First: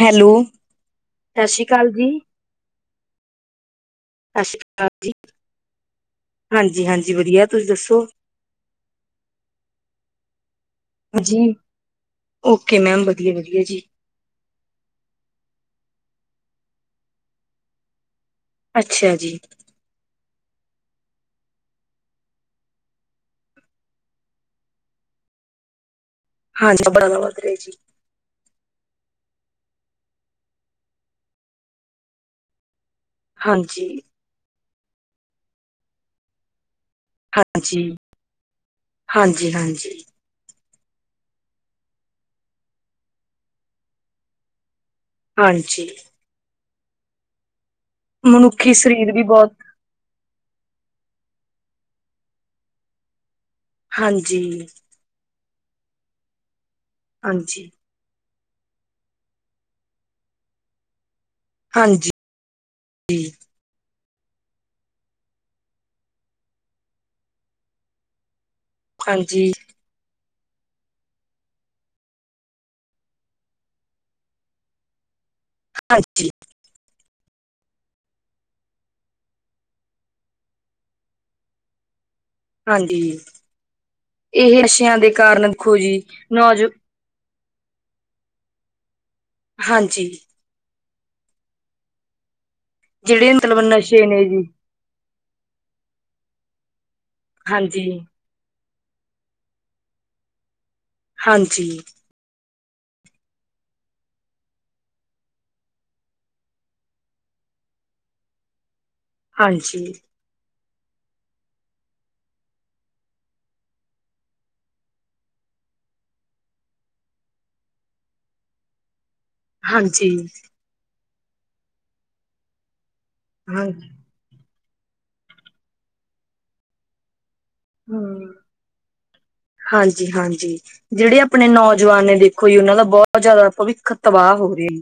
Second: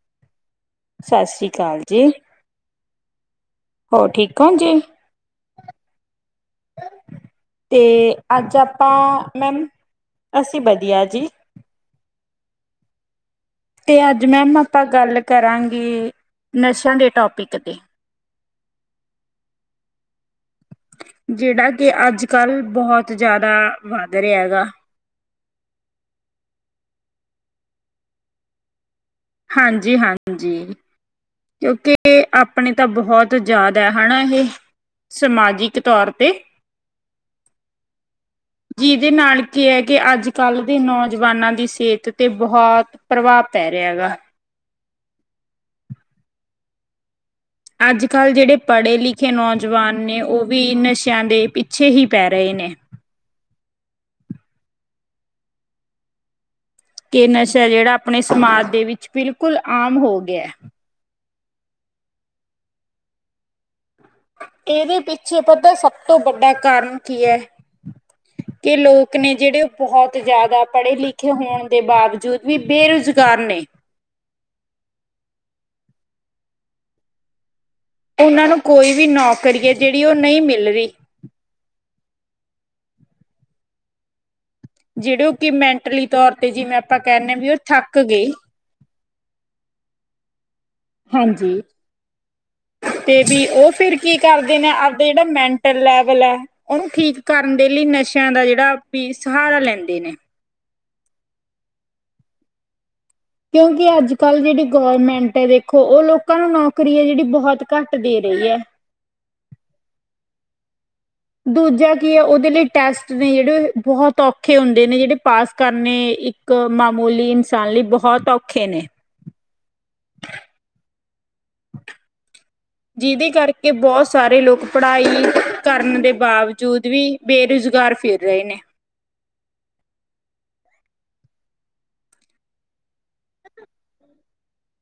Hello ਸਤਿ ਸ੍ਰੀ ਅਕਾਲ ਜੀ ਹੋਰ ਠੀਕ ਸਤਿ ਹੋ ਸ਼੍ਰੀ ਅਕਾਲ ਜੀ ਹਾਂਜੀ ਹਾਂਜੀ ਵਧੀਆ ਤੁਸੀਂ ਤੇ ਦੱਸੋ ਅੱਜ ਆਪਾਂ ਮੈਮ ਅਸੀਂ ਵਧੀਆ ਜੀ ਓਕੇ ਮੈਮ ਵਧੀਆ, ਵਧੀਆ ਜੀ। ਤੇ ਅੱਜ ਮੈਮ ਆਪਾਂ ਗੱਲ ਕਰਾਂਗੇ, ਨਸ਼ਿਆਂ ਦੇ ਟੋਪਿਕ ਤੇ ਅੱਛਾ ਜੀ। ਜਿਹੜਾ ਕਿ ਅੱਜ, ਕੱਲ੍ਹ ਬਹੁਤ ਜਿਆਦਾ ਵੱਧ ਰਿਹਾ ਹੈ ਗਾ। ਹਾਂਜੀ, ਬੜਾ ਵੱਧ ਰਿਹਾ ਜੀ। ਹਾਂਜੀ, ਹਾਂਜੀ ਕਿਉਂਕਿ ਆਪਣੀ ਤਾਂ ਬਹੁਤ ਤ ਜ਼ਿਆਦਾ ਹਾਂਜੀ, ਹੈ ਹਨਾ ਇਹ ਸਮਾਜਿਕ ਤੌਰ ਤੇ ਹਾਂਜੀ, ਜਿਹਦੇ ਨਾਲ ਕੀ ਹੈ ਹਾਂਜੀ-ਹਾਂਜੀ। ਕਿ ਹਾਂਜੀ, ਅੱਜ ਕੱਲ੍ਹ ਦੇ ਨੌਜਵਾਨਾਂ ਦੀ ਸਿਹਤ ਤੇ ਬਹੁਤ ਪ੍ਰਭਾਵ ਪੈ ਰਿਹਾ ਹੈਗਾ ਹਾਂਜੀ ਅੱਜ ਕੱਲ੍ਹ ਜਿਹੜੇ ਮਨੁੱਖੀ ਪੜ੍ਹੇ ਸਰੀਰ ਵੀ ਲਿਖੇ ਬਹੁਤ ਨੌਜਵਾਨ ਨੇ ਉਹ ਵੀ ਨਸ਼ਿਆਂ ਦੇ ਪਿੱਛੇ ਹੀ ਪੈ ਰਹੇ ਨੇ ਹਾਂਜੀ ਕਿ ਨਸ਼ਾ ਹਾਂਜੀ। ਜਿਹੜਾ ਆਪਣੇ ਸਮਾਜ ਦੇ ਵਿੱਚ ਬਿਲਕੁਲ ਆਮ ਹੋ ਗਿਆ। ਹਾਂਜੀ ਹਾਂਜੀ, ਇਦੇ ਪਿੱਛੇ ਪੱਤਾ ਏ ਸਭ ਤੋਂ ਵੱਡਾ ਕਾਰਨ ਕੀ ਐ? ਕਿ ਲੋਕ ਨੇ ਜਿੜੇ ਹਾਂਜੀ, ਓ ਬਹੁਤ ਜ਼ਿਆਦਾ ਪੜ੍ਹੇ ਲਿਖੇ ਹੋਣ ਦੇ ਬਾਵਜੂਦ ਵੀ ਬੇਰੁਜ਼ਗਾਰ ਨੇ। ਹਾਂਜੀ [unintelligible] ਇਨਾਂ ਨੂੰ ਕੋਈ ਵੀ ਨੌਕਰੀ ਏ ਜਿੜੀ ਓ ਨਈ ਮਿਲ ਰੀ। ਹਾਂਜੀ, ਇਹ ਅਸ਼ਿਆਂ ਦੇ ਜਿਹੜੇ ਉਹ ਕਾਰਨ ਕਿ ਦੇਖੋ ਜੀ ਮੈਂਟਲੀ ਤੌਰ ਤੇ ਨੌਜ ਜਿਵੇਂ ਆਪਾਂ ਕੈਨੇ ਵੀ ਓ ਥੱਕ ਗਈ। ਹਾਂਜੀ ਹਾਂਜੀ ਤੇ ਜਿਹੜੇ ਬੀ ਮਤਲਬ ਓ ਫਿਰ ਨਸ਼ੇ ਕੀ ਜੀ ਕਰਦੇ ਨੇ ਅਬ ਜਿੜਾ ਮੈਂਟਲ ਲੈਵਲ ਐ ਓ ਠੀਕ ਕਰਨ ਦੇ ਹਾਂਜੀ, ਲਈ ਨਸ਼ ਸ਼ਿਆਂ ਦਾ ਜਿੜਾ ਵੀ ਸਹਾਰਾ ਲੈਂਦੇ ਨੇ। ਹਾਂਜੀ ਕਿਉਂਕਿ ਅੱਜ ਕਲ੍ਹ ਜਿੜੀ ਗੋਰਮੈਂਟ ਐ ਵੇਖੋ ਓ ਲੋਕਾਂ ਨੂੰ ਨੌਕਰੀਆ ਜਿੜੀ ਬਹੁਤ ਘੱਟ ਦੇ ਰਈ ਐ। ਹਾਂਜੀ ਦੂਜਾ ਕੀ ਐ ਓਦੇ ਲਈ ਟੈਸਟ ਨੇ ਜਿੜੇ ਬਹੁਤ ਔਖੇ ਹੁੰਦੇ ਨੇ ਜਿੜੇ ਪਾਸ ਕਰਨੇ ਇੱਕ ਕ ਮਾਮੂਲੀ ਇਨਸਾਨ ਲਈ ਬਹੁਤ ਔਖੇ ਨੇ। ਹਾਂਜੀ ਜਿਦੇ ਹਾਂ ਕਰਕੇ ਬਉਤ ਸਾਰੇ ਲੋਕ ਪੜ੍ਹਾਈ ਕਰਨ ਦੇ ਬਾਵਜੂਦ ਵੀ ਬੇਰੁਜ਼ ਹੁੰ ਹਾਂਜੀ, ਹਾਂਜੀ ਜਿੜੇ ਆਪਣੇ ਨੌਜਵਾਨ ਨੇ ਵੇਖੋ ਜੀ ਓਨਾਂ ਦਾ ਬੌਤ ਜਿਆਦਾ ਭਵਿੱਖ ਤਵਾਹ ਹੋ ਰਿਆ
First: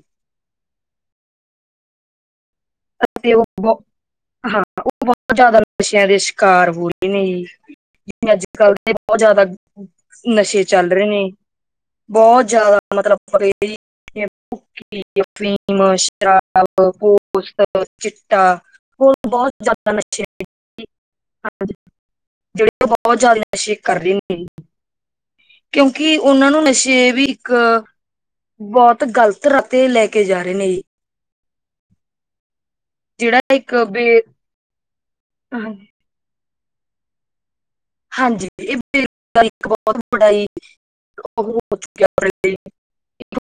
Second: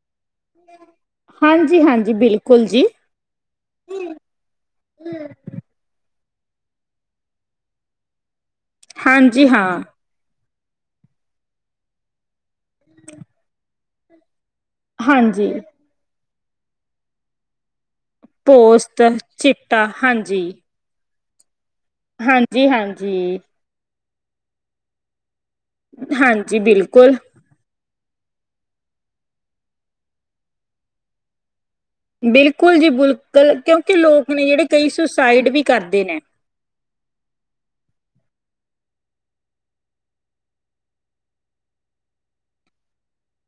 ਹਾਂਜੀ, ਹਾਂਜੀ ਬਿਲਕੁਲ ਜੀ। ਅਤੇ ਓ ਬੌਤ ਹਾਂ ਓ ਬੌਤ ਜਿਆਦਾ ਨਸ਼ਿਆਂ ਦੇ ਸ਼ਿਕਾਰ ਹੋ ਰਏ ਨੇ ਜੀ। ਜਿਵੇਂ ਅੱਜ ਕੱਲ੍ਹ ਦੇ ਬੌਤ ਜ਼ਿਆਦਾ ਹਾਂਜੀ ਹਾਂ ਨਸ਼ੇ ਚੱਲ ਰੇ ਨੇ ਬੌਤ ਜਿਆਦਾ ਮਤਲਬ ਪੁੀ ਹਾਂਜੀ ਫੀਮ ਸਵ ਪੋ [unintelligible] ਚਿੱਟਾ ਪੋਸਤ ਹੋਰ ਬਹੁਤ ਚਿੱਟਾ ਜਿਆਦਾ ਨਸ਼ੇ ਹਾਂਜੀ [unintelligible] ਹਾਂਜੀ ਜਿੜੇ ਓ ਬੌਤ ਹਾਂਜੀ ਜ਼ਿਆਦਾ ਨਸ਼ੇ ਕਰ ਲੈਂਦੇ ਕਿਉਂਕਿ ਉਨਾਂ ਹਾਂਜੀ ਨੂੰ ਨਸ਼ੇ ਬਿਲਕੁਲ ਵੀ ਇੱਕ ਬੌਤ ਗ਼ਲਤ ਰਤੇ ਲੈ ਕੇ ਜਾ ਰੇ ਨੇ। ਬਿਲਕੁਲ ਜੀ, ਬਿਲਕੁਲ ਜਿਹੜਾ ਇੱਕ ਕਿਉਂਕਿ ਬੇ ਲੋਕ ਨੇ ਜਿੜੇ ਕਈ ਸੁਸਾਈਡ ਵੀ ਕਰਦੇ ਨੇ। ਹਾਂਜੀ ਇਹ ਗ ਇੱਕ ਬਹੁਤ ਬੜਾ ਉਹ ਹੋ ਚੁੱਕਿਆ ਬ [unintelligible]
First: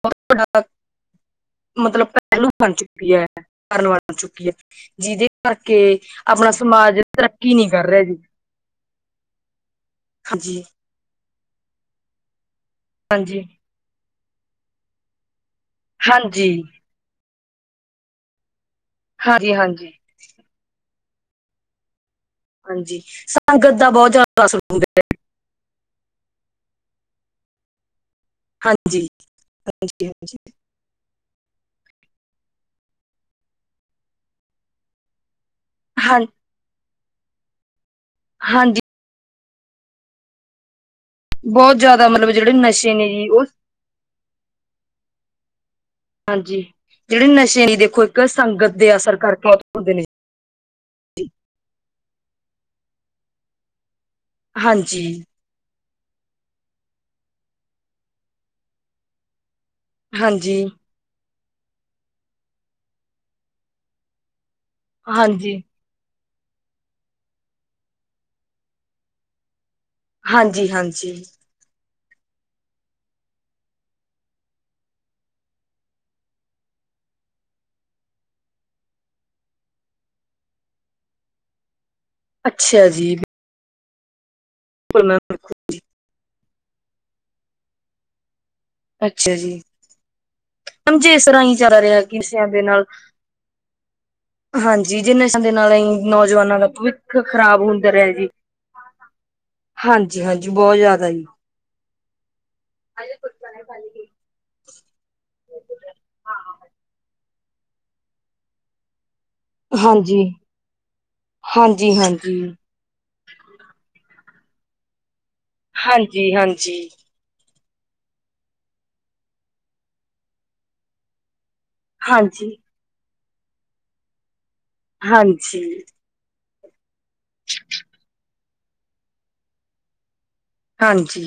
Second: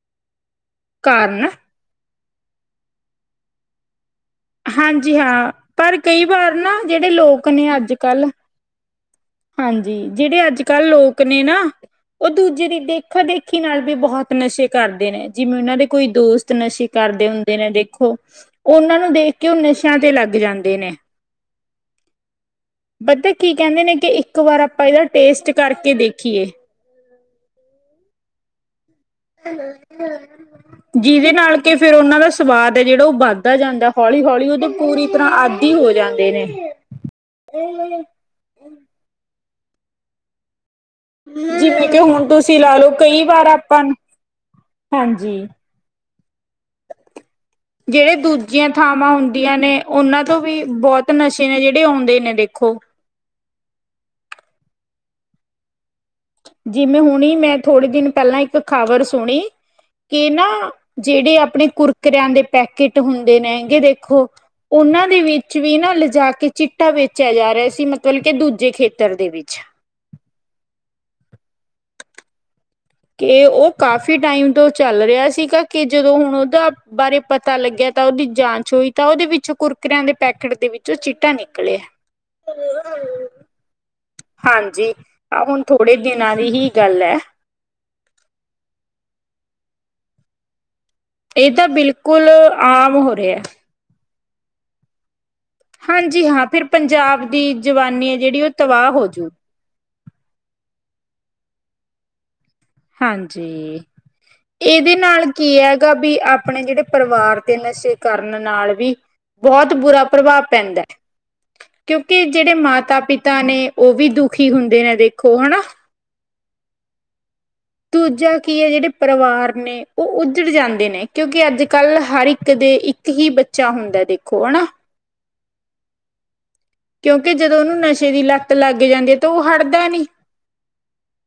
ਬਹੁ ਡਾ [unintelligible] ਕਾਰਨ ਮਤਲਬ ਪਹਿਲੂ ਬਣ ਚੁੱਕੀ ਐ ਕਾਰਨ ਬਣ ਚੁੱਕੀ ਐ ਹਾਂਜੀ ਜਿਦੇ ਹਾਂ ਪਰ ਕਰਕੇ ਕਈ ਆਪਣਾ ਵਾਰ ਨਾ ਸਮਾਜ ਜਿਹੜੇ ਲੋਕ ਤਰੱਕੀ ਨੇ ਨੀ ਕਰ ਅੱਜ ਰਿਆ ਜੀ। ਕੱਲ ਹਾਂਜੀ ਜਿੜੇ ਹਾਂਜੀ ਅੱਜ ਕੱਲ ਲੋਕ ਨੇ ਨਾ ਓ ਦੂਜੇ ਦੀ ਦੇਖਾ ਹਾਂਜੀ ਦੇਖੀ ਨਾਲ ਵੀ ਬਹੁਤ ਨਸ਼ੇ ਕਰਦੇ ਨੇ ਜਿਵੇਂ ਉਨਾਂ ਦੇ ਕੋਈ ਦੋਸਤ ਹਾਂਜੀ ਨਸ਼ੇ ਕਰਦੇ ਹੁੰਦੇ ਨੇ ਦੇਖੋ ਉਨਾਂ ਨੂੰ ਦੇਖ ਹਾਂਜੀ ਕੇ ਹਾਂਜੀ ਨਸ਼ਿਆਂ ਤੇ ਲੱਗ ਜਾਂਦੇ ਨੇ ਹਾਂਜੀ ਪਤੈ ਕੀ ਸੰਗਤ ਕੈਂਦੇ ਦਾ ਨੇ ਕਿ ਬਹੁਤ ਇੱਕ ਜ਼ਿਆਦਾ ਅਸਰ ਵਾਰ ਹੁੰਦਾ ਆਪਾਂ ਇਦਾ ਟੇਸਟ ਕਰਕੇ ਦੇਖੀਏ ਹਾਂਜੀ [inaudible] ਹੈਲੋ ਹਾਂਜੀ ਹਾਂਜੀ ਹੈਲੋ ਜਿਦੇ ਨਾਲ ਕੇ ਫੇਰ ਉਨਾਂ ਦਾ ਸਵਾਦ ਐ ਜਿੜਾ ਓ ਵੱਧਦਾ ਜਾਂਦਾ ਹੌਲੀ, ਹੌਲੀ ਓ ਤੇ ਪੂਰੀ ਤਰ੍ਹਾਂ ਅੱ ਆਦੀ ਹੋ ਹਾਂ ਜਾਂਦੇ ਨੇ। ਹਾਂਜੀ ਬਹੁਤ ਜਿਵੇਂ ਕਿ ਜ਼ਿਆਦਾ ਹੁਣ ਮਤਲਬ ਜਿਹੜੇ ਤੁਸੀਂ ਲਾ ਲੋ ਨਸ਼ੇ ਨੇ ਕਈ ਜੀ ਉਹ ਵਾਰ ਆਪਾਂ ਨੂੰ ਹਾਂਜੀ। ਹਾਂਜੀ ਜਿਹੜੇ ਨਸ਼ੇ ਨੇ ਦੇਖੋ ਜਿਹੜੇ ਇੱਕ ਦੂਜੀਆਂ ਸੰਗਤ ਦੇ ਥਾਵਾਂ ਅਸਰ ਕਰਕੇ ਹੁੰਦੀਆਂ ਨੇ ਹੁੰਦੇ ਉਹਨਾਂ ਤੋਂ ਵੀ ਬਹੁਤ ਨਸ਼ੇ ਨੇ, ਜਿਹੜੇ ਆਉਂਦੇ ਨੇ ਦੇਖੋ। ਹਾਂਜੀ। ਜਿਵੇਂ ਹੁਣੀ ਮੈਂ ਥੋੜ੍ਹੇ ਦਿਨ ਪਹਿਲਾਂ, ਇੱਕ ਖਬਰ ਸੁਣੀ ਕਿ ਨਾ ਹਾਂਜੀ ਜਿਹੜੇ ਆਪਣੇ ਕੁਰਕਰਿਆਂ ਦੇ ਪੈਕੇਟ ਹੁੰਦੇ ਨੇਗੇ ਦੇਖੋ ਉਹਨਾਂ ਦੇ ਹਾਂਜੀ ਵਿੱਚ ਵੀ ਨਾ ਲਿਜਾ ਕੇ ਚਿੱਟਾ ਵੇਚਿਆ ਜਾ ਰਿਹਾ ਸੀ, ਮਤਲਬ ਕਿ ਦੂਜੇ ਖੇਤਰ ਦੇ ਵਿੱਚ। ਹਾਂਜੀ-ਹਾਂਜੀ। ਕਿ ਉਹ ਕਾਫ਼ੀ ਟਾਈਮ ਤੋਂ ਚੱਲ ਰਿਹਾ ਸੀਗਾ, ਕਿ ਜਦੋਂ ਹੁਣ ਉਹਦਾ ਬਾਰੇ ਪਤਾ ਲੱਗਿਆ, ਤਾਂ ਉਹਦੀ ਜਾਂਚ ਹੋਈ ਤਾਂ ਉਹਦੇ ਵਿੱਚੋਂ ਕੁਰਕਰਿਆਂ ਦੇ ਪੈਕਟ ਦੇ ਵਿੱਚ ਉਹ ਚਿੱਟਾ ਨਿਕਲਿਆ। [inaudible] ਅੱਛਾ ਜੀ। ਹਾਂਜੀ, ਬਿਲਕੁਲ ਮੈਮ ਆ ਹੁਣ ਥੋੜੇ ਦਿਨਾਂ ਦੀ ਹੀ ਗੱਲ ਐ। ਅੱਛਾ ਜੀ। ਮੈਮ ਜੇ ਇਸ ਤਰ੍ਹਾਂ ਇਹ ਹੀ ਤਾਂ ਚੱਲ ਰਿਹਾ ਕਿ ਬਿਲਕੁਲ ਨਸ਼ਿਆਂ ਦੇ ਨਾਲ ਆਮ ਹੋ ਰਿਹਾ। ਹਾਂਜੀ, ਜੇ ਨਸ਼ਿਆਂ ਦੇ ਨਾਲ ਹੀ ਹਾਂਜੀ ਹਾਂ ਨੌਜਵਾਨਾਂ ਫਿਰ ਦਾ ਭਵਿੱਖ ਪੰਜਾਬ ਦੀ ਖ਼ਰਾਬ ਹੁੰਦਾ ਜਵਾਨੀ ਰਿਹਾ ਹੈ ਜੀ। ਜਿਹੜੀ ਉਹ ਤਬਾਹ ਹੋਜੂ ਹਾਂਜੀ, ਹਾਂਜੀ ਬਹੁਤ ਜ਼ਿਆਦਾ ਜੀ। ਹਾਂਜੀ। ਇਹਦੇ ਨਾਲ ਕੀ ਹੈਗਾ ਵੀ, ਆਪਣੇ ਜਿਹੜੇ ਪਰਿਵਾਰ ਤੇ ਨਸ਼ੇ ਕਰਨ ਨਾਲ ਵੀ ਬਹੁਤ ਹਾਂਜੀ ਬੁਰਾ ਹਾਂਜੀ ਪ੍ਰਭਾਵ ਪੈਂਦਾ, ਹਾਂਜੀ ਕਿਉਂਕਿ ਜਿਹੜੇ ਮਾਤਾ- ਪਿਤ ਤਾ ਨੇ ਉਹ ਵੀ ਦੁਖੀ ਹੁੰਦੇ ਨੇ ਦੇਖੋ ਹਨਾ। ਹਾਂਜੀ-ਹਾਂਜੀ। ਦੂਜਾ ਕੀ ਐ, ਜਿਹੜੇ ਪਰਿਵਾਰ ਨੇ ਉਹ ਉੱਜੜ ਜਾਂਦੇ ਨੇ। ਕਿਉਂਕਿ ਅੱਜ ਕੱਲ੍ਹ ਹਰ ਇੱਕ ਹਾਂਜੀ ਹਾਂਜੀ ਦੇ ਇੱਕ ਹੀ ਬੱਚਾ ਹੁੰਦਾ ਦੇਖੋ ਹਨਾ। ਹਾਂਜੀ। ਕਿਉਂਕਿ ਜਦੋਂ ਉਹਨੂੰ ਨਸ਼ੇ ਦੀ ਲੱਤ ਲੱਗ ਜਾਂਦੀ ਐ, ਤਾਂ ਉਹ ਹਟਦਾ ਨੀ। ਹਾਂਜੀ।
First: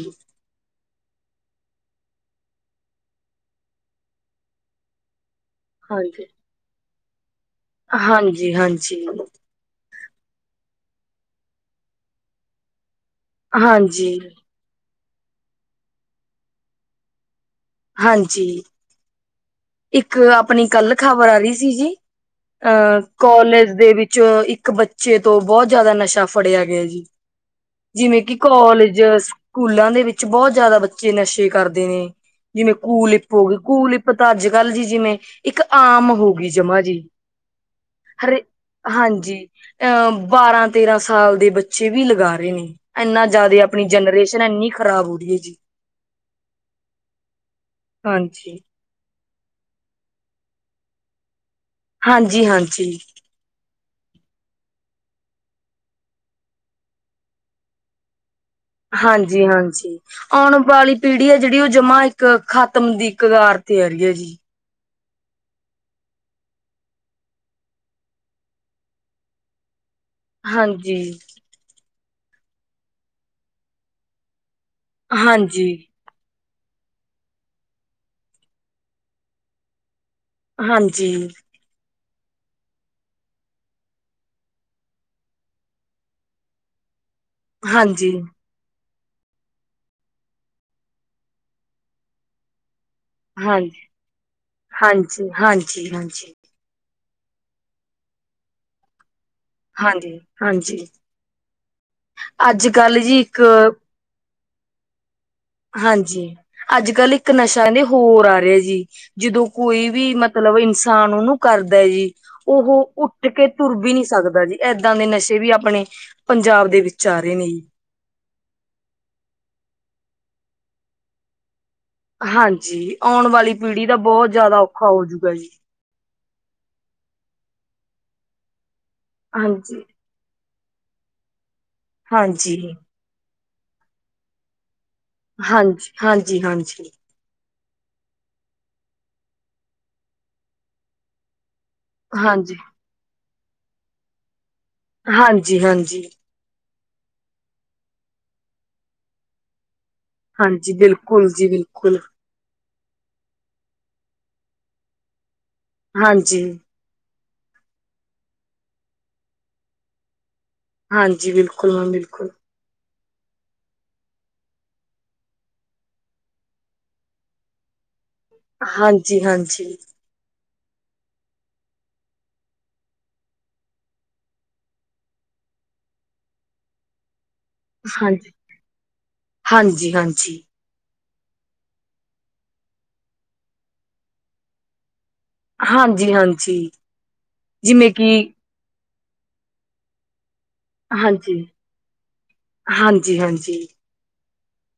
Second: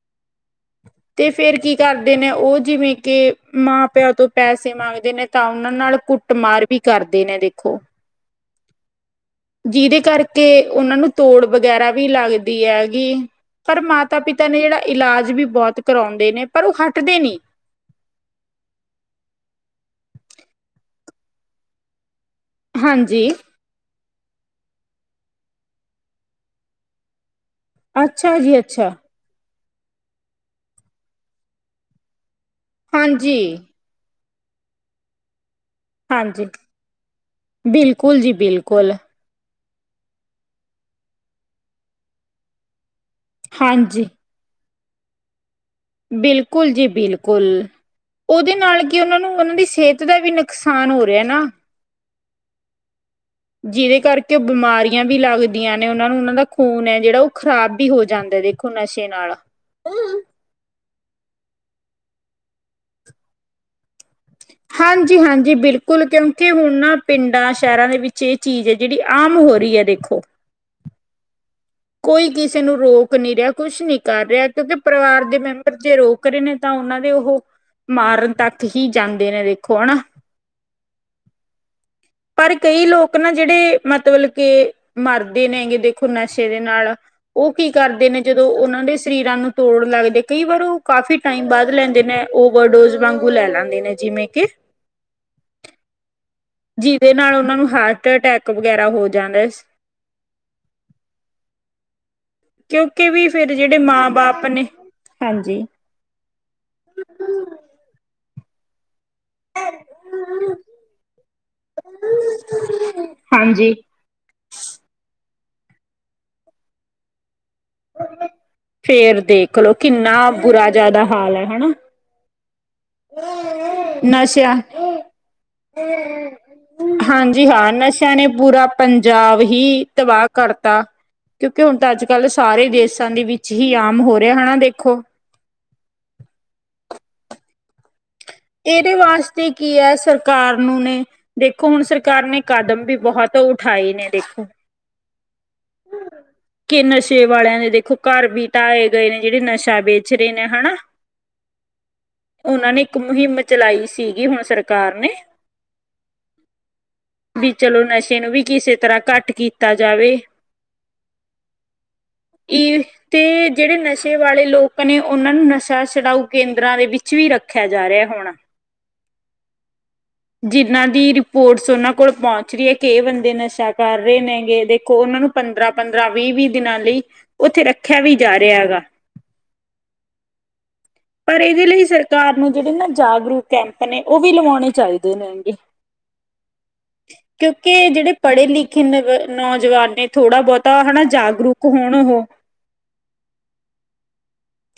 ਤੇ ਫੇਰ ਕੀ ਕਰਦੇ ਨੇ ਉਹ ਜਿਵੇਂ ਕਿ ਮਾਂ ਪਿਓ ਤੋਂ ਪੈਸੇ ਮੰਗਦੇ ਨੇ ਤਾਂ ਉਹਨਾਂ ਨਾਲ ਕੁੱਟਮਾਰ ਵੀ ਕਰਦੇ ਨੇ ਦੇਖੋ। ਹਾਂਜੀ, ਹਾਂਜੀ। ਜਿਹਦੇ ਕਰਕੇ ਉਹਨਾਂ ਨੂੰ ਤੋੜ ਵਗੈਰਾ ਵੀ ਲੱਗਦੀ ਹੈਗੀ। ਪਰ ਹਾਂਜੀ, ਮਾਤਾ-ਪਿਤਾ ਨੇ ਜਿਹੜਾ ਇਲਾਜ ਵੀ ਬਹੁਤ ਕਰਾਉਂਦੇ ਨੇ ਪਰ ਉਹ ਹੱਟਦੇ ਨਹੀਂ। ਹਾਂਜੀ। ਇੱਕ ਆਪਣੀ ਕੱਲ ਖ਼ਬਰ ਆ ਰਹੀ ਸੀ ਜੀ ਅਹ ਹਾਂਜੀ ਕੋਲਜ ਦੇ ਵਿੱਚ 'ਚ ਇੱਕ ਬੱਚੇ ਤੋਂ ਬਹੁਤ ਜਿਆਦਾ ਨਸ਼ਾ ਫੜਿਆ ਗਿਆ ਜੀ। ਜਿਵੇਂ ਕਿ ਅੱਛਾ ਜੀ ਅੱਛਾ ਕੋਾਲਜਸ ਸਕੂਲਾਂ ਦੇ ਵਿੱਚ ਬਹੁਤ ਜਿਆਦਾ, ਬੱਚੇ ਨਸ਼ੇ ਕਰਦੇ ਨੇ ਜਿਵੇਂ ਕੂਲ ਇਪ ਹੋ ਗਏ ਹਾਂਜੀ। ਕੂਲਪ ਅੱਜ ਕੱਲ ਜੀ ਜਿਵੇਂ ਇੱਕ ਆਮ ਹੋ ਹਾਂਜੀ ਗਈ ਜਮਾ ਜੀ, ਬਿਲਕੁਲ ਜੀ ਹਰੇ ਬਿਲਕੁਲ ਹਾਂਜੀ। ਅਹ ਬਾਰਾਂ ਤੇਰਾਂ ਸਾਲ ਦੇ ਬੱਚੇ ਵੀ ਲਗਾ ਰਹੇ ਨੇ, ਇੰਨਾ ਜ਼ਿਆਦਾ ਆਪਣੀ ਹਾਂਜੀ। ਜਨਰੇਸ਼ਨ ਇੰਨੀ ਖਰਾਬ ਹੋਰੀ ਆ ਜੀ। ਬਿਲਕੁਲ ਜੀ, ਬਿਲਕੁਲ ਉਹਦੇ ਹਾਂਜੀ, ਨਾਲ ਕਿ ਉਹਨਾਂ ਨੂੰ ਉਹਨਾਂ ਦੀ ਸਿਹਤ ਦਾ ਵੀ ਨੁਕਸਾਨ ਹੋ ਰਿਹਾ ਨਾ। ਹਾਂਜੀ, ਹਾਂਜੀ। ਜਿਹਦੇ ਕਰਕੇ ਉਹ ਬਿਮਾਰੀਆਂ ਵੀ ਲੱਗਦੀਆਂ ਨੇ, ਉਹਨਾਂ ਨੂੰ ਉਹਨਾਂ ਦਾ ਖ਼ੂਨ ਹੈ ਜਿਹੜਾ ਉਹ ਖਰਾਬ ਵੀ ਹੋ ਜਾਂਦਾ ਜੇ। ਹਾਂਜੀ-ਹਾਂਜੀ, ਆਉਣ ਵਾਲੀ। ਪੀੜ੍ਹੀ ਆ ਜਿਹੜੀ, ਉਹ ਜਮਾ ਇੱਕ, ਖ਼ਤਮ ਦੀ ਕਗਾਰ ਤੇ ਆ ਰਹੀ ਹੈ ਜੀ। ਹਾਂਜੀ-ਹਾਂਜੀ, ਬਿਲਕੁਲ, ਕਿਉਂਕਿ ਹੁਣ ਨਾ ਪਿੰਡਾਂ ਸ਼ਹਿਰਾਂ ਦੇ ਵਿੱਚ, ਇਹ ਚੀਜ਼ ਹੈ। ਜਿਹੜੀ ਆਮ ਹੋ ਰਹੀ ਹੈ ਦੇਖੋ। ਹਾਂਜੀ। ਕੋਈ ਕਿਸੇ ਨੂੰ ਰੋਕ ਨਹੀਂ ਰਿਹਾ, ਕੁੱਛ ਨਹੀਂ ਕਰ ਰਿਹਾ, ਕਿਉਂਕਿ ਪਰਿਵਾਰ ਦੇ ਮੈਂਬਰ ਹਾਂਜੀ, ਜੇ ਰੋਕ ਰਹੇ ਨੇ ਤਾਂ, ਉਹਨਾਂ ਦੇ ਉਹ ਮਾਰਨ ਤੱਕ ਹੀ ਜਾਂਦੇ ਨੇ ਦੇਖੋ ਹਨਾ। ਹਾਂਜੀ। ਪਰ ਕਈ ਲੋਕ ਨਾ ਜਿਹੜੇ, ਮਤਲਬ ਕੇ ਮਰਦੇ ਨੇ ਹੈਗੇ ਦੇਖੋ ਨਸ਼ੇ ਇਹਦੇ ਨਾਲ, ਉਹ ਕੀ ਕਰਦੇ ਨੇ, ਹਾਂਜੀ, ਜਦੋਂ ਉਹਨਾਂ ਦੇ ਸਰੀਰਾਂ ਨੂੰ ਤੋੜ ਲੱਗਦੀ, ਕਈ ਵਾਰ ਉਹ ਕਾਫ਼ੀ ਟਾਈਮ ਵੱਧ ਲੈਂਦੇ ਨੇ, ਓਵਰਡੋਜ਼ ਵਾਂਗ। ਲੈ ਲੈਂਦੇ ਨੇ ਜਿਵੇਂ ਕਿ ਹਾਂਜੀ-ਹਾਂਜੀ, ਹਾਂਜੀ। ਜਿਹਦੇ ਨਾਲ ਉਹਨਾਂ ਨੂੰ, ਹਾਰਟ ਅਟੈਕ ਵਗੈਰਾ ਹੋ ਜਾਂਦਾ। ਹਾਂਜੀ-ਹਾਂਜੀ। ਕਿਉਂਕਿ ਜੀ ਵੀ ਇੱਕ ਫਿਰ ਜਿਹੜੇ ਮਾਂ-ਬਾਪ ਨੇ ਹਾਂਜੀ ਹਾਂਜੀ, ਅੱਜ ਕੱਲ ਇੱਕ ਨਸ਼ਾ ਕਹਿੰਦੇ, ਹੋਰ ਆ ਰਿਹਾ ਜੀ ਜਦੋਂ ਕੋਈ ਵੀ ਮਤਲੱਬ ਇਨਸਾਨ ਉਹਨੂੰ ਕਰਦਾ ਜੀ। ਉਹ ਉੱਠ ਕੇ ਹਾਂਜੀ। ਤੁਰ ਵੀ ਨਹੀਂ ਸਕਦਾ ਜੀ। ਇਦਾਂ ਦੇ ਨਸ਼ੇ ਵੀ ਆਪਣੇ, ਪੰਜਾਬ ਦੇ ਵਿਚ ਆ ਰਹੇ ਨੇ ਫਿਰ ਦੇਖਲੋ, ਕਿੰਨਾ ਬੁਰਾ ਜ਼ਿਆਦਾ ਹਾਲ ਹੈ ਹਨਾ। ਹਾਂਜੀ, ਆਉਣ ਵਾਲੀ ਪੀੜ੍ਹੀ ਦਾ ਬਹੁਤ ਨਸ਼ਿਆਂ ਜ਼ਿਆਦਾ ਔਖਾ ਹੋਜੂਗਾ ਜੀ। ਹਾਂਜੀ ਹਾਂ, ਨਸ਼ਿਆਂ ਨੇ ਪੂਰਾ ਪੰਜਾਬ ਹੀ ਹਾਂਜੀ ਤਬਾਹ ਕਰਤਾ, ਕਿਉਂਕਿ ਹੁਣ ਤਾਂ ਅੱਜ ਕੱਲ ਸਾਰੇ ਹਾਂਜੀ ਦੇਸਾਂ ਦੇ ਵਿੱਚ ਹੀ ਆਮ ਹੋ ਰਿਹਾ ਹੈ ਹਣਾ ਦੇਖੋ। ਹਾਂਜੀ-ਹਾਂਜੀ, ਹਾਂਜੀ। ਇਹਦੇ ਵਾਸਤੇ ਕੀ ਹੈ, ਸਰਕਾਰ ਨੂੰ ਨੇ ਦੇਖੋ, ਹੁਣ ਸਰਕਾਰ ਨੇ ਹਾਂਜੀ ਕਦਮ ਵੀ ਬਹੁਤ ਤਾਂ ਉਠਾਏ ਨੇ ਦੇਖੋ। ਹਾਂਜੀ-ਹਾਂਜੀ। ਕਿ ਨਸ਼ੇ ਵਾਲਿਆਂ ਦੇ ਦੇਖੋ, ਘਰ ਬੀ ਢਾਏ ਗਏ ਨੇ ਜਿਹੜੇ ਨਸ਼ਾ ਵੇਚ ਰਹੇ ਨੇ ਹਾਂਜੀ, ਹਨਾ। ਬਿਲਕੁੱਲ ਜੀ ਬਿਲਕੁੱਲ। ਉਹਨਾਂ ਨੇ ਇੱਕ ਮੁਹਿੰਮ ਚਲਾਈ ਸੀਗੀ, ਹੁਣ ਸਰਕਾਰ ਨੇ। ਹਾਂਜੀ। ਵੀ ਚਲੋ, ਨਸ਼ੇ ਨੂੰ ਵੀ ਕਿਸੇ ਤਰ੍ਹਾਂ ਘੱਟ ਕੀਤਾ ਜਾਵੇ। ਹਾਂਜੀ, ਬਿਲਕੁੱਲ ਹਾਂ, ਬਿਲਕੁੱਲ। [unintelligible] ਤੇ ਜਿਹੜੇ ਨਸ਼ੇ ਵਾਲੇ ਲੋਕ ਨੇ, ਉਹਨਾਂ ਨੂੰ ਨਸ਼ਾ ਛੁਡਾਊ ਕੇਂਦਰਾਂ ਦੇ ਵਿੱਚ ਵੀ ਰੱਖਿਆ ਜਾ ਰਿਹਾ ਹੁਣ। ਹਾਂਜੀ-ਹਾਂਜੀ। ਜਿਨਾਂ ਦੀ ਰਿਪੋਰਟਸ ਉਹਨਾਂ ਕੋਲ ਪਹੁੰਚ ਰਹੀ ਹੈ, ਕਿ ਐ ਬੰਦੇ ਨਸ਼ਾ ਕਰ ਰਹੇ ਨੇਗੇ ਦੇਖੋ ਉਹਨਾਂ ਨੂੰ ਪੰਦਰਾਂ-ਪੰਦਰਾਂ, ਵੀਹ-ਵੀਹ ਦਿਨਾਂ ਲਈ, ਉੱਥੇ ਰੱਖਿਆ ਵੀ ਜਾ ਰਿਹਾ ਹੈਗਾ। ਹਾਂਜੀ-ਹਾਂਜੀ। ਪਰ ਇਹਦੇ ਲਈ ਸਰਕਾਰ ਨੂੰ, ਜਿਹੜੇ ਨਾ ਜਾਗਰੂਕ ਕੈਂਪ ਨੇ, ਉਹ ਵੀ ਲਵਾਉਣੇ ਚਾਹੀਦੇ ਨੇ, ਹਾਂਜੀ ਹਾਂਜੀ ਕਿਉਂਕਿ ਜਿਵੇਂ ਕਿ ਜਿਹੜੇ ਪੜ੍ਹੇ ਲਿਖੇ ਕਿੰਨੇ ਨੌਜਵਾਨ ਨੇ, ਥੋੜ੍ਹਾ ਬਹੁਤਾ ਹਨਾ ਜਾਗਰੂਕ ਹੋਣਾ ਹਉ। ਹਾਂਜੀ-ਹਾਂਜੀ,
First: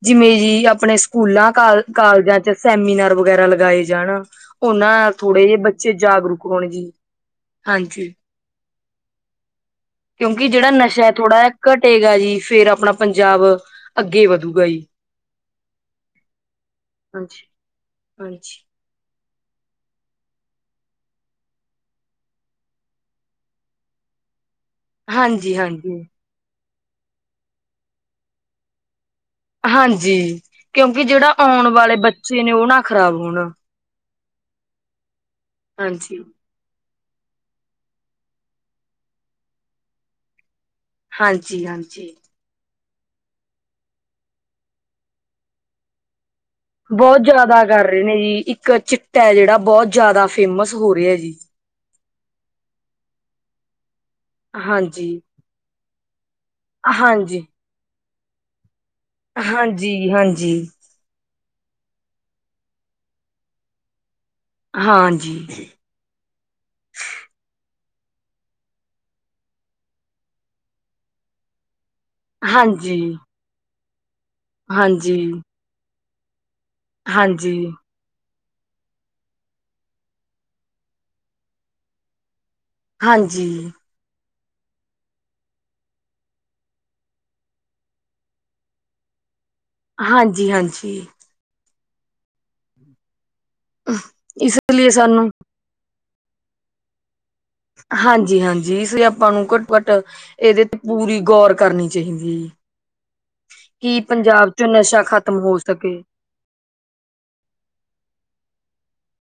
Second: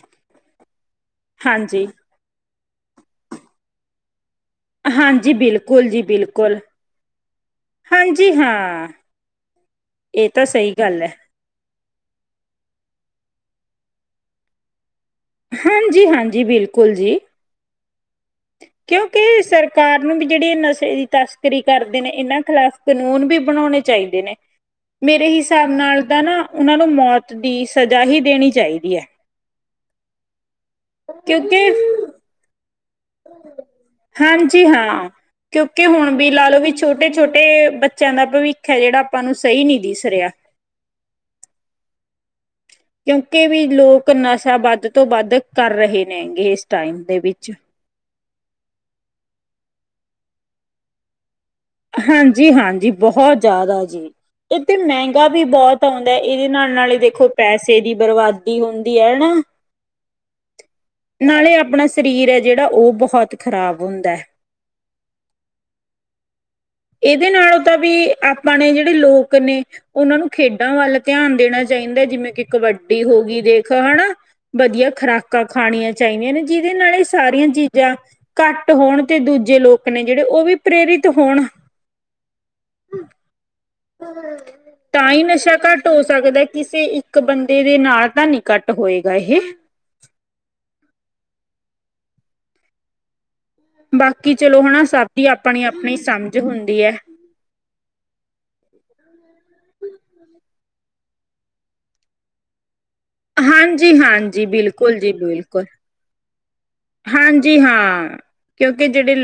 ਜਿਵੇਂ ਜੀ ਆਪਣੇ ਸਕੂਲਾਂ ਹਾਂਜੀ ਕਾਲਜਾਂ ਚੱ ਸੈਮੀਨਾਰ ਵਗੈਰਾ ਲਗਾਏ ਜਾਣ। ਹੁਨ ਐ ਹਾਂਜੀ ਥੋੜੇ ਕੀ ਬਿਲਕੁਲ ਬੱਚੇ ਜੀ ਜਾਗਰੂਕ ਹੋਣ ਜੀ ਹਾਂਜੀ ਜੀ ਹਾਂ [unintelligible] ਇਹ ਤਾਂ ਕਿਉਂਕਿ ਜਿਹੜਾ ਸਹੀ ਗੱਲ ਨਸ਼ਾ ਹੈ ਥੋੜ੍ਹਾ ਜਿਹਾ ਘਟੇਗਾ ਜੀ ਫਿਰ ਆਪਣਾ ਪੰਜਾਬ ਅੱਗੇ ਵਧੂਗਾ ਜੀ ਹਾਂਜੀ ਹਾਂਜੀ ਬਿਲਕੁਲ ਜੀ ਹਾਂਜੀ, ਹਾਂਜੀ। ਕਿਉਂਕਿ ਸਰਕਾਰ ਨੂੰ ਵੀ ਜਿਹੜੀ ਨਸ਼ੇ ਦੀ ਤਸਕਰੀ ਕਰਦੇ ਨੇ ਇਹਨਾਂ ਖਿਲਾਫ਼ ਕਾਨੂੰਨ ਵੀ ਬਣਾਉਣੇ ਚਾਹੀਦੇ ਨੇ [unintelligible] ਮੇਰੇ ਹਿਸਾਬ ਹਾਂਜੀ, ਨਾਲ ਤਾਂ ਨਾ ਉਹਨਾਂ ਨੂੰ ਮੌਤ ਦੀ ਸਜ਼ਾ ਹੀ ਦੇਣੀ ਚਾਹੀਦੀ ਹੈ ਹਾਂਜੀ ਕਿਉਂਕਿ ਜਿਹੜਾ ਕਿਉਂਕਿ ਆਉਣ ਵਾਲੇ ਬੱਚੇ ਨੇ ਉਹ ਨਾ ਖ਼ਰਾਬ ਹੋਣ ਹਾਂਜੀ ਹਾਂ ਕਿਉਂਕਿ ਹੁਣ ਹਾਂਜੀ। ਵੀ ਲਾ ਲਓ ਵੀ ਛੋਟੀ ਛੋਟੇ ਛੋਟੇ ਬੱਚਿਆਂ ਦਾ ਭਵਿੱਖ ਹੈ ਜਿਹੜਾ ਆਪਾਂ ਨੂੰ ਸਹੀ ਨੀ ਦਿਸ ਰਿਹਾ ਹਾਂਜੀ ਹਾਂਜੀ [unintelligible] ਕਿਉਂਕਿ ਵੀ ਲੋਕ ਨਸ਼ਾ ਵੱਧ ਤੋਂ ਵੱਧ ਕਰ ਰਹੇ ਨੇਗੇ ਟਾਈਮ ਦੇ ਬੋਤ ਵਿੱਚ ਜਿਆਦਾ ਕਰ ਰਹੇ ਨੇ ਜੀ ਇੱਕ ਚਿੱਟਾ ਜਿਹੜਾ ਬੋਤ ਜਿਆਦਾ ਫੇਮਸ ਹੋ ਰਿਹਾ ਜੀ ਹਾਂਜੀ ਹਾਂਜੀ ਬੋਤ ਜ਼ਿਆਦਾ ਜੀ ਇਹ ਤੇ ਹਾਂਜੀ, ਮਹਿੰਗਾ ਵੀ ਬੋਤ ਆਉਂਦਾ ਇਹਦੇ ਨਾਲ ਨਾਲ ਹੀ ਦੇਖੋ ਹਾਂਜੀ, ਪੈਸੇ ਦੀ ਬਰਬਾਦ ਕੀ ਹੁੰਦੀ ਹੈ ਨਾ ਹਾਂਜੀ, ਹਾਂਜੀ। [unintelligible] ਨਾਲੇ ਆਪਣਾ ਸਰੀਰ ਹੈ ਜਿਹੜਾ ਉਹ ਬੋਤ ਖ਼ਰਾਬ ਹੁੰਦਾ ਹੈ ਹਾਂਜੀ [unintelligible] ਇਹਦੇ ਨਾਲੋਂ ਤਾਂ ਵੀ ਆਪਾਂਣੇ ਜਿਹੜੇ ਲੋਕ ਨੇ ਉਹਨਾਂ ਨੂੰ ਖੇਡਾਂ ਵੱਲ ਧਿਆਨ ਦੇਣਾ ਚਾਹੀਦਾ ਜਿਵੇਂ ਕਿ ਹਾਂਜੀ, ਹਾਂਜੀ, ਕਬੱਡੀ ਹੋ ਗਈ ਦੇਖ ਹਨਾ ਵਧੀਆ ਹਾਂਜੀ। ਖੁਰਾਕਾਂ ਖਾਣੀਆਂ ਚਾਹੀਦੀਆਂ ਨੇ ਜਿਹਦੇ ਨਾਲ ਇਹ ਸਾਰੀਆਂ ਚੀਜ਼ਾਂ [unintelligible] ਘੱਟ ਹੋਣ ਤੇ ਦੂਜੇ ਲੋਕ ਨੇ ਜਿਹੜੇ ਉਹ ਵੀ ਪ੍ਰੇਰਿਤ ਹੋਣ ਹਾਂਜੀ [unintelligible] ਹਮ [unintelligible] ਤਾਂ ਹੀ ਨਸ਼ਾ ਘੱਟ ਹੋ ਸਕਦਾ ਕਿਸੇ ਇੱਕ ਬੰਦੇ ਦੇ ਨਾਲ ਤਾਂ ਨੀ ਘੱਟ ਹੋਏਗਾ ਇਹ ਹਾਂਜੀ ਹਾਂਜੀ [unintelligible] ਬਾਕੀ ਇਸ ਚਲੋ ਹਨਾ ਲਈ ਸਭ ਸਾਨੂੰ ਦੀ ਆਪਣੀ ਆਪਣੀ ਸਮਝ ਹੁੰਦੀ ਹੈ ਹਾਂਜੀ ਹਾਂਜੀ ਇਸ ਆਪਾਂ ਨੂੰ ਘੱਟੋ ਘੱਟ ਇਹਦੇ ਤੇ ਪੂਰੀ ਗੌਰ ਕਰਨੀ ਚਾਹੀਦੀ ਜ ਹਾਂਜੀ ਹਾਂਜੀੀ ਬਿਲਕੁਲ ਨਸ਼ਾ ਜੀ ਖ਼ਤਮ ਹੋ ਬਿਲਕੁਲ ਸਕੇ ਹਾਂਜੀ ਹਾਂ [unintelligible] ਕਿਉਂਕਿ ਜਿਹੜੇ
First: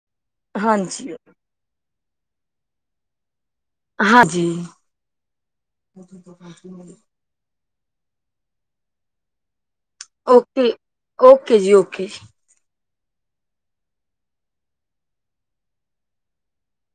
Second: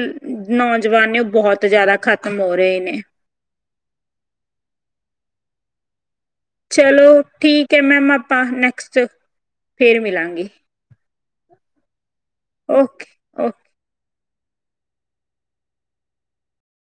ਨੌਜਵਾਨ ਨੇ ਉਹ ਹਾਂਜੀ-ਹਾਂਜੀ। ਬੋਤ ਜ਼ਿਆਦਾ ਖ਼ਤਮ ਹੋ ਰਹੇ ਨੇ ਹਾਂਜੀ [unintelligible] [unintelligible] ਚਲੋ ਠੀਕ ਹੈ ਮੈਮ ਆਪਾਂ ਨੈਕਸਟ ਫੇਰ ਮਿਲਾਂਗੇ ਓਕੇ ਓਕੇ ਜੀ ਓਕੇ ਜੀ ਓ [unintelligible]